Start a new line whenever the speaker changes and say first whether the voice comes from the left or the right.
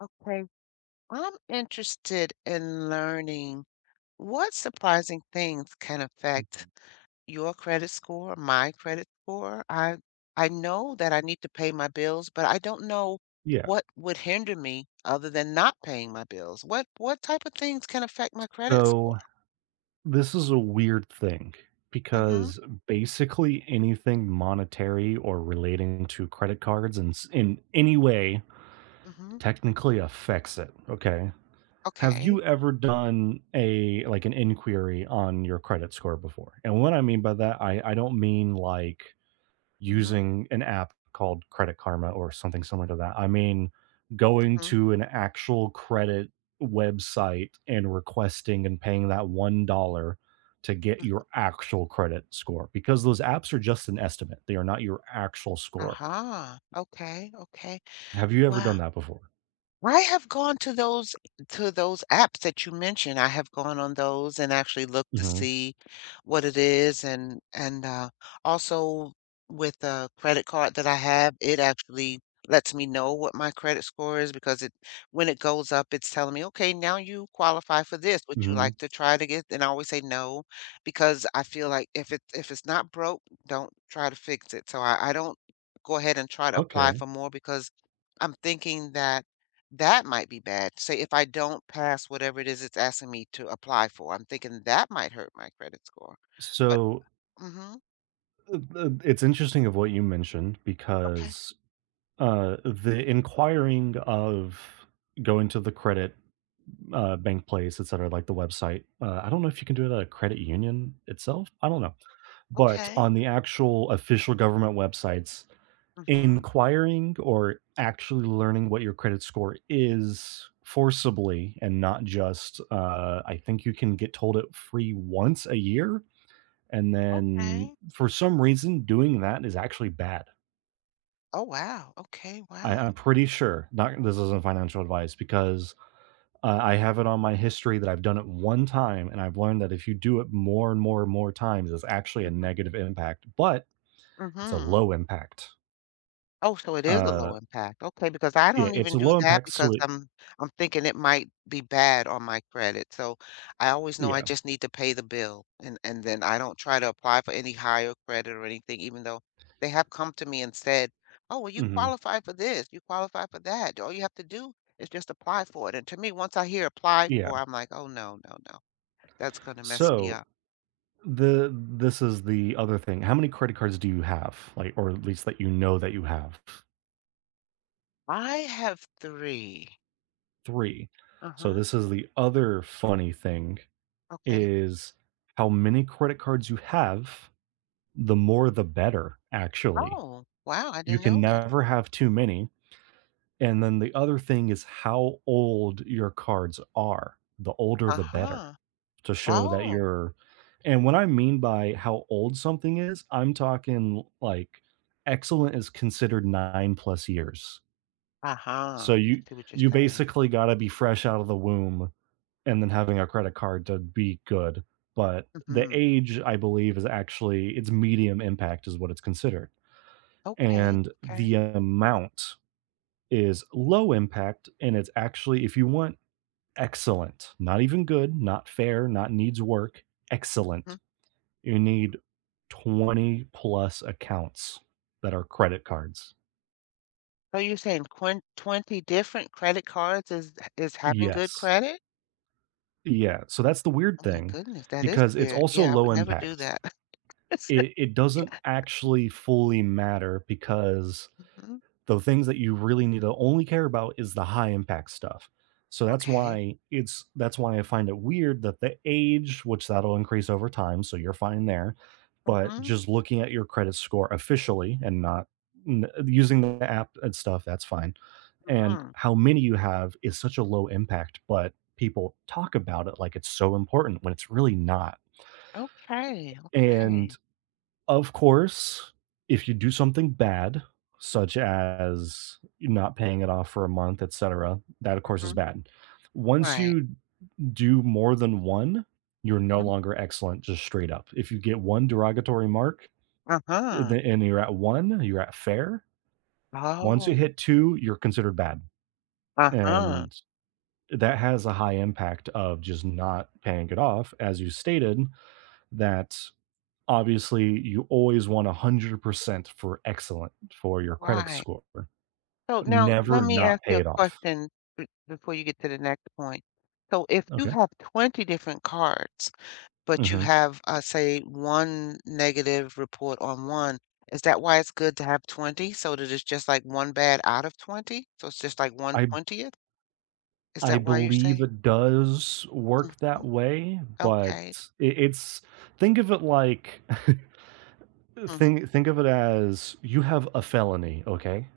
left: Okay. I'm interested in learning what surprising things can affect
right: Mhm.
left: your credit score, my credit score. I know that I need to pay my bills, but I don't know
right: Yeah.
left: what would hinder me other than not paying my bills. What type of things can affect my credit score?
right: So this is a weird thing
left: Mm-hmm.
right: because basically anything monetary or relating to credit cards in any way
left: Mm-hmm.
right: technically affects it. Okay. Have
left: Okay.
right: you ever done a like an inquiry on your credit score before? And what I mean by that, I don't mean like
left: Mm-hmm.
right: using an app called Credit Karma or something similar to that. I mean, going
left: Mm-hmm.
right: to an actual credit website and requesting and paying that $1 to get
left: Mm-hmm.
right: your actual credit score because those apps are just an estimate. They are not your actual score.
left: Uh-huh. Okay. Okay.
right: Have you ever
left: Wow.
right: done that before?
left: I have gone to those apps that you mentioned. I have gone on those and actually looked to
right: Mhm,
left: see what it is and also with the credit card that I have, it actually lets me know what my credit score is because it when it goes up, it's telling me, "Okay, now you qualify for this. Would you
right: mhm.
left: like to try to get," and I always say no because I feel like if it's not broke, don't try to fix it. So I don't go ahead and try to apply
right: Okay.
left: for more because I'm thinking that that might be bad. Say if I don't pass whatever it is it's asking me to apply for, I'm thinking that might hurt my credit score. But
right: So,
left: mhm,
right: uh, uh, it's interesting of what you mentioned
left: okay,
right: because, the inquiring of going to the credit bank plays, etc., like the website. I don't know if you can do it at a credit union itself. I don't know, but
left: okay,
right: on the actual official government websites,
left: mhm,
right: inquiring or actually learning what your credit score is forcibly, and not just I think you can get told it free once a year, and then
left: okay.
right: for some reason doing that is actually bad.
left: Oh, wow, okay,
right: I,
left: wow.
right: i'm pretty sure, not, this isn't financial advice because I have it on my history that I've done it one time, and I've learned that if you do it more and more and more times, it's actually a
left: Mhm,
right: negative impact, but it's a
left: mhm.
right: low impact.
left: Oh, so it is a
right: Uh,
left: low impact. Okay, because I
right: yeah,
left: don't
right: it's
left: even
right: a
left: do
right: low
left: that
right: impact. So
left: because
right: it,
left: I'm thinking it might be bad on my credit. So I always know I
right: yeah,
left: just need to pay the bill and then I don't try to apply for any higher credit or anything, even though they have come to me and said, "Oh, well, you
right: hmm
left: qualify for this, you qualify for that. All you have to do is just apply for it." And to me, once I hear apply
right: yeah.
left: for, I'm like, "Oh no, no, no. That's gonna mess me
right: So
left: up."
right: the this is the other thing. How many credit cards do you have, like, or at least that you know that you have?
left: I have three.
right: Three. So
left: Uh-huh.
right: this is the other funny thing,
left: Okay.
right: is how many credit cards you have. The more, the better. Actually,
left: Oh, wow, I
right: you
left: didn't
right: can
left: know that.
right: never have too many. And then the other thing is how old your cards are. The older, the better,
left: Uh-huh.
right: to show that
left: Oh,
right: you're, and what I mean by how old something is, I'm talking like excellent is considered 9 plus years.
left: uh-huh.
right: So
left: I
right: you
left: see what you're
right: you
left: saying.
right: basically gotta be fresh out of the womb and then having a credit card to be good. But the
left: Mhm.
right: age, I believe, is actually, it's medium impact is what it's considered.
left: Okay,
right: And
left: okay.
right: the amount is low impact, and it's actually, if you want excellent, not even good, not fair, not needs work,
left: Mhm.
right: excellent, you need 20 plus accounts that are credit cards.
left: So you're saying quen 20 different credit cards is having good
right: Yes.
left: credit?
right: Yeah, so that's the weird
left: Oh my
right: thing
left: goodness, that is
right: because it's
left: weird.
right: also
left: Yeah, I
right: low
left: would never do
right: impact.
left: that.
right: It doesn't
left: Yeah.
right: actually fully matter because
left: Mhm.
right: the things that you really need to only care about is the high impact stuff. So that's
left: Okay.
right: why it's that's why I find it weird that the age, which that'll increase over time, so you're fine there, but
left: Mhm,
right: just looking at your credit score officially and not using the app and stuff, that's fine. And
left: mhm.
right: how many you have is such a low impact, but people talk about it like it's so important when it's really not.
left: Okay,
right: And
left: okay.
right: of course, if you do something bad, such as not paying it off for a month, etcetera, that of course is
left: Mhm.
right: bad. Once
left: Right.
right: you do more than one, you're no
left: Mhm.
right: longer excellent just straight up. If you get one derogatory mark, and
left: Uh-huh.
right: and you're at one, you're at fair. Once you
left: Oh,
right: hit two, you're considered bad,
left: uh-huh.
right: and that has a high impact of just not paying it off, as you stated, that obviously you always want 100% for excellent for your credit
left: Right.
right: score.
left: So now
right: Never
left: let me ask
right: not pay
left: you a
right: it off.
left: question b before you get to the next point. So if you
right: Okay.
left: have 20 different cards but you
right: Mhm.
left: have, say, one negative report on one. Is that why it's good to have 20, so that it's just like one bad out of 20? So it's just like one
right: I
left: 20th. Is
right: I
left: that why you're
right: believe
left: saying?
right: it does work that
left: Mhm.
right: way, but
left: Okay.
right: it, it's think of it like
left: Mhm,
right: think of it as you have a felony, okay?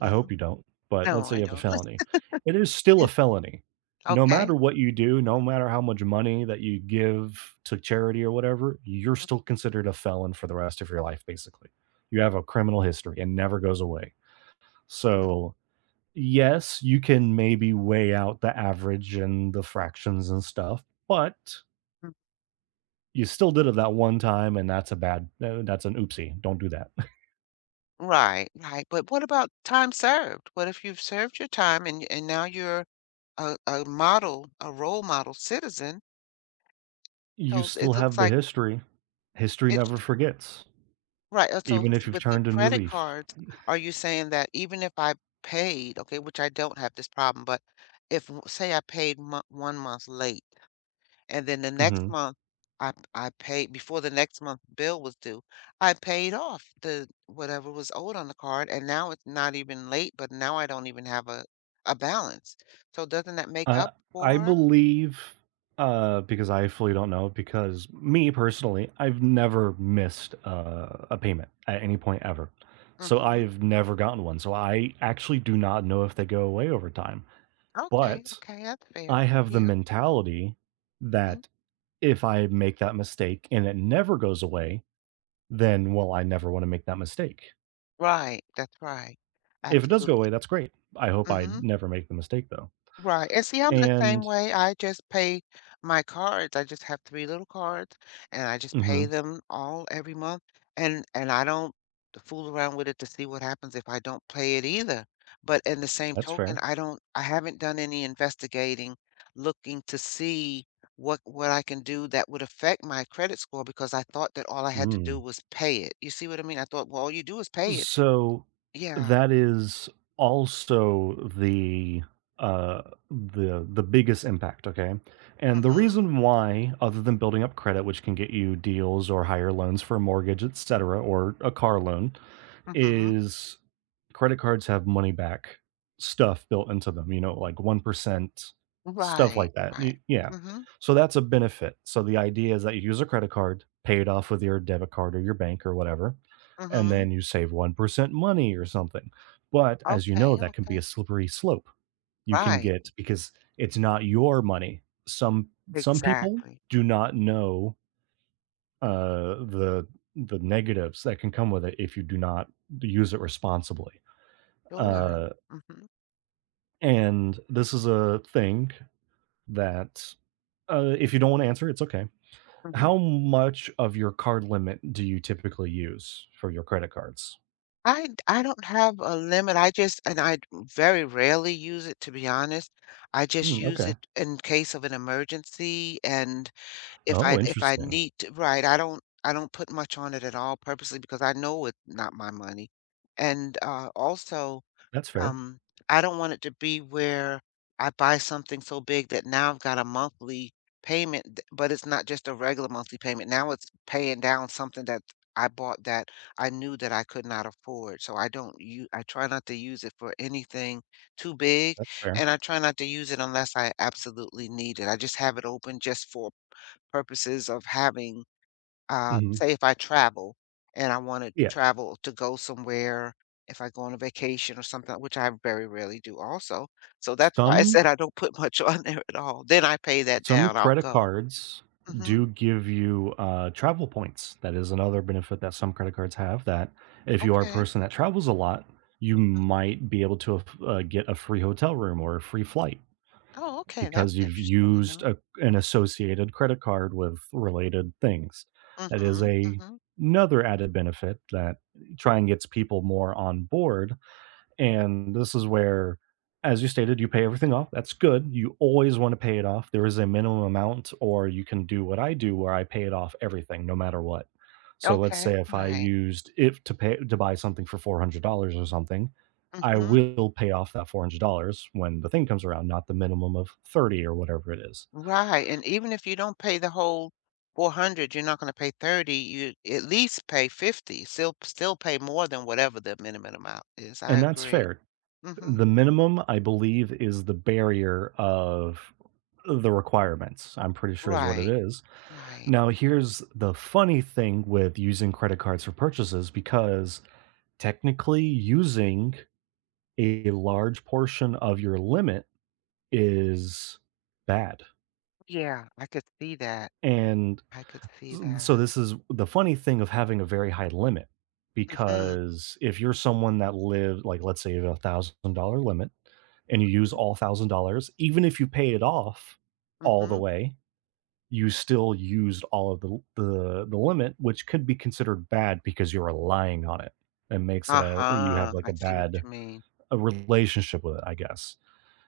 right: I hope you don't, but let's
left: No,
right: say
left: I
right: you have a
left: don't.
right: felony. It is still a
left: Yeah,
right: felony. No
left: okay.
right: matter what you do, no matter how much money that you give to charity or whatever, you're still considered a felon for the rest of your life, basically. You have a criminal history and never goes away.
left: Mm,
right: So, yes, you can maybe weigh out the average and the fractions and stuff, but
left: mm.
right: you still did it that one time, and that's a bad, that's an oopsie. Don't do that.
left: Right, right. But what about time served? What if you've served your time and now you're a model, a role model citizen?
right: You
left: So
right: still
left: it looks
right: have the
left: like
right: history. History never
left: it.
right: forgets.
left: Right, so s
right: Even if you've
left: with the
right: turned a new
left: credit
right: leaf.
left: cards, are you saying that even if I paid, okay, which I don't have this problem, but if w say I paid mo 1 month late, and then the next
right: Mhm.
left: month I paid before the next month bill was due, I paid off the whatever was owed on the card, and now it's not even late, but now I don't even have a balance. So doesn't that make
right: Uh,
left: up
right: I
left: for
right: believe, because I fully don't know, because me personally, I've never missed a payment at any point ever. So
left: mhm,
right: I've never gotten one. So I actually do not know if they go away over time.
left: okay,
right: But
left: okay, that's fair.
right: I have the
left: Yeah,
right: mentality
left: mhm.
right: that if I make that mistake and it never goes away, then, well, I never wanna make that mistake.
left: Right, that's right.
right: If it does go away,
left: Absolutely.
right: that's great. I hope I
left: Mhm.
right: never make the mistake though.
left: Right, and see, I'm the same
right: And
left: way, I just pay my cards, I just have 3 little cards, and I just pay
right: Mhm.
left: them all every month, and I don't fool around with it to see what happens if I don't pay it either, but in the same
right: That's
left: token,
right: fair.
left: I haven't done any investigating, looking to see what I can do that would affect my credit score because I thought that all I had to do
right: Mm.
left: was pay it, you see what I mean? I thought, "Well, all you do is pay it."
right: So
left: Yeah,
right: that is also uh the biggest impact, okay? And
left: mm
right: the
left: mhm,
right: reason why, other than building up credit, which can get you deals or higher loans for a mortgage, etc., or a car loan,
left: mm mhm.
right: is credit cards have money back stuff built into them, like 1%, stuff
left: Right,
right: like that.
left: right.
right: Y yeah.
left: Mm mhm,
right: So that's a benefit. So the idea is that you use a credit card, pay it off with your debit card or your bank or whatever,
left: mm
right: and then
left: mhm.
right: you save 1% money or something. But as you know,
left: Okay,
right: that can be
left: okay.
right: a slippery slope. You can
left: Right.
right: get, because it's not your money. Some people
left: Exactly.
right: do not know uh, the the negatives that can come with it if you do not use it responsibly.
left: Sure.
right: Uh,
left: Mhm,
right: and this is a thing that, if you don't want to answer, it's okay.
left: mhm.
right: How much of your card limit do you typically use for your credit cards?
left: I don't have a limit, I just and I very rarely use it, to be honest. I just
right: Hmm,
left: use
right: okay.
left: it in case of an emergency, and if
right: Oh,
left: I
right: interesting.
left: need to right, I don't put much on it at all purposely because I know it's not my money. And, also
right: That's fair.
left: Um, I don't want it to be where I buy something so big that now I've got a monthly payment, but it's not just a regular monthly payment. Now it's paying down something that I bought that I knew that I could not afford. So I don't you I try not to use it for anything too big,
right: That's fair.
left: and I try not to use it unless I absolutely need it. I just have it open just for purposes of having
right: Mhm.
left: say if I travel and I wanna
right: Yeah.
left: travel to go somewhere, if I go on a vacation or something, which I very rarely do also. So that's why I
right: Some
left: said I don't put much on there at all. Then I pay that
right: Some
left: down, I'll
right: credit
left: go.
right: cards
left: Mhm,
right: do give you, travel points. That is another benefit that some credit cards have, that if you are a
left: okay.
right: person that travels a lot, you
left: Mm,
right: might be able to get a free hotel room or a free flight
left: oh, okay, that's
right: because you've
left: interesting to
right: used
left: know.
right: a an associated credit card with related things. That is
left: Mhm,
right: a
left: mhm.
right: another added benefit that try and gets people more on board, and this is where, as you stated, you pay everything off. That's good. You always want to pay it off. There is a minimum amount, or you can do what I do, where I pay it off, everything, no matter what. So let's
left: Okay,
right: say if I
left: right.
right: used if to pay to buy something for $400 or something, I
left: Mhm.
right: will pay off that $400 when the thing comes around, not the minimum of 30 or whatever it is.
left: Right, and even if you don't pay the whole 400, you're not gonna pay 30, you at least pay 50, still pay more than whatever the minimum amount is, I
right: And that's
left: agree.
right: fair.
left: Mhm.
right: The minimum, I believe, is the barrier of the requirements, I'm pretty sure, is what it
left: Right,
right: is.
left: right.
right: Now, here's the funny thing with using credit cards for purchases, because technically using a large portion of your limit is bad.
left: Yeah, I could see that.
right: And
left: I could see that.
right: so, this is the funny thing of having a very high limit,
left: Mhm.
right: because if you're someone that lives, like, let's say, you have a $1,000 limit and you use all $1,000, even if you pay it off all the
left: Mhm.
right: way, you still used all of the limit, which could be considered bad because you're relying on it. It makes it a, you have,
left: Uh-huh,
right: like,
left: I
right: a
left: see what
right: bad,
left: you mean.
right: a relationship with it, I guess,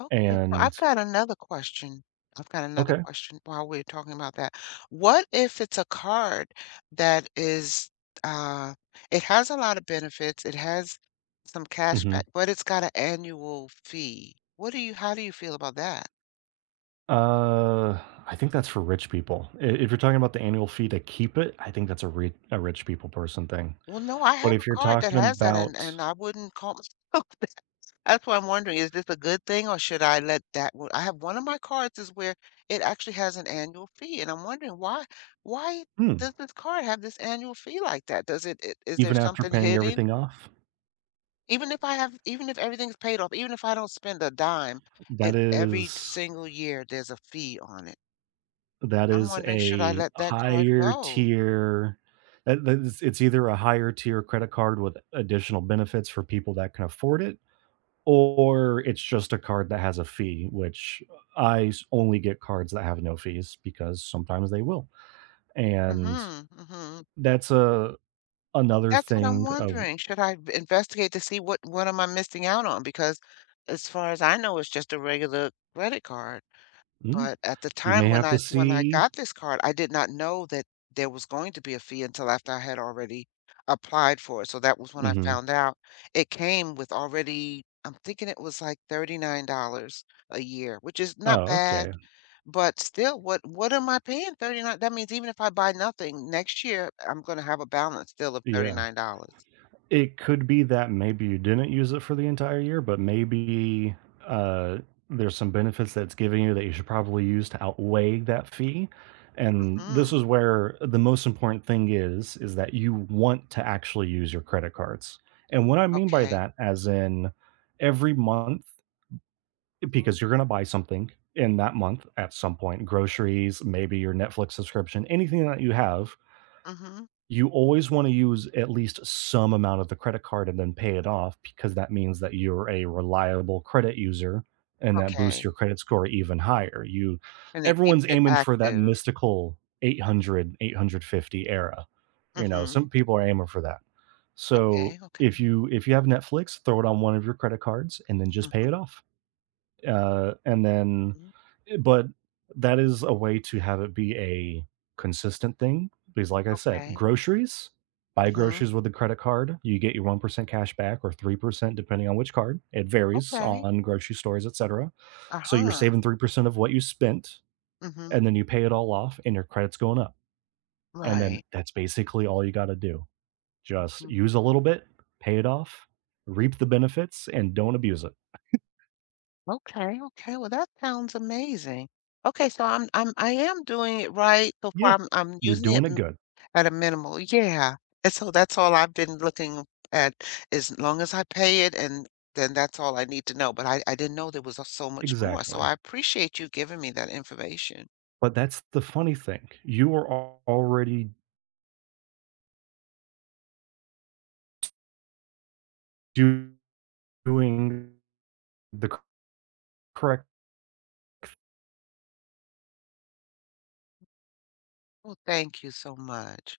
left: Okay, so I've
right: and
left: got another question. I've got another
right: okay.
left: question while we're talking about that. What if it's a card that is, uh it has a lot of benefits, it has some cash
right: Mhm.
left: back, but it's got an annual fee? What do you how do you feel about that?
right: Uh, I think that's for rich people. I If you're talking about the annual fee to keep it, I think that's a rich people person thing.
left: Well, no, I
right: But
left: have
right: if
left: a
right: you're
left: card that
right: talking
left: has that, and
right: about,
left: and I wouldn't call myself That's why I'm wondering, is this a good thing, or should I let that one I have one of my cards is where it actually has an annual fee, and I'm wondering why
right: Hmm,
left: does this card have this annual fee like that? Does it it is there
right: even after
left: something
right: paying
left: hidden?
right: everything off?
left: Even if I have even if everything's paid off, even if I don't spend a dime,
right: That
left: it every
right: is
left: single year there's a fee on it.
right: That
left: I'm
right: is
left: wondering, should I
right: a
left: let that card
right: higher
left: go?
right: tier, that that is it's either a higher tier credit card with additional benefits for people that can afford it, or it's just a card that has a fee, which I s only get cards that have no fees because sometimes they will, and
left: Mhm, mhm.
right: that's a another
left: That's what I'm
right: thing of
left: wondering. Should I b investigate to see what am I missing out on? Because as far as I know, it's just a regular credit card.
right: mm?
left: But at the
right: You
left: time
right: may
left: when
right: have to
left: I
right: see.
left: got this card, I did not know that there was going to be a fee until after I had already applied for it, so that was when I
right: Mhm.
left: found out. It came with already I'm thinking it was like $39 a year, which is not
right: Oh,
left: bad,
right: okay.
left: but still, what am I paying 39, that means even if I buy nothing, next year, I'm gonna have a balance still of
right: Yeah.
left: $39.
right: It could be that maybe you didn't use it for the entire year, but maybe uh, there's some benefits that's giving you that you should probably use to outweigh that fee. And this
left: Mhm.
right: is where the most important thing is that you want to actually use your credit cards. And what I mean by
left: Okay.
right: that, as in every month,
left: Mhm.
right: because you're going to buy something in that month at some point, groceries, maybe your Netflix subscription, anything that you have,
left: Mhm.
right: you always wanna use at least some amount of the credit card and then pay it off, because that means that you're a reliable credit user, and that boosts
left: Okay.
right: your credit score even higher. You
left: And it keeps
right: everyone's
left: it
right: aiming for that
left: active.
right: mystical 800, 850 era. You know,
left: Mhm.
right: some people are aiming for that. So,
left: Okay, okay.
right: if you have Netflix, throw it on one of your credit cards and then just pay it
left: Mhm.
right: off. And then
left: Mhm.
right: but that is a way to have it be a consistent thing, because, like I said,
left: Okay.
right: groceries, buy
left: Mhm.
right: groceries with a credit card. You get your 1% cash back or 3%, depending on which card. It varies
left: Okay.
right: on grocery stores, etc. So you're
left: Uh-huh.
right: saving 3% of what you spent,
left: Mhm.
right: and then you pay it all off, and your credit's going up. And then
left: Right.
right: that's basically all you got to do. Just
left: Mm.
right: use a little bit, pay it off, reap the benefits, and don't abuse it.
left: Okay, okay. Well, that sounds amazing. Okay, so I am doing it right so
right: Yeah,
left: far. I'm
right: you're
left: using it
right: doing it
left: m
right: good.
left: at a minimal. Yeah. And so that's all I've been looking at as long as I pay it and then that's all I need to know. But I didn't know there was so much more. So
right: Exactly.
left: I appreciate you giving me that information.
right: But that's the funny thing. You were already do- doing the correct
left: Well, thank you so much.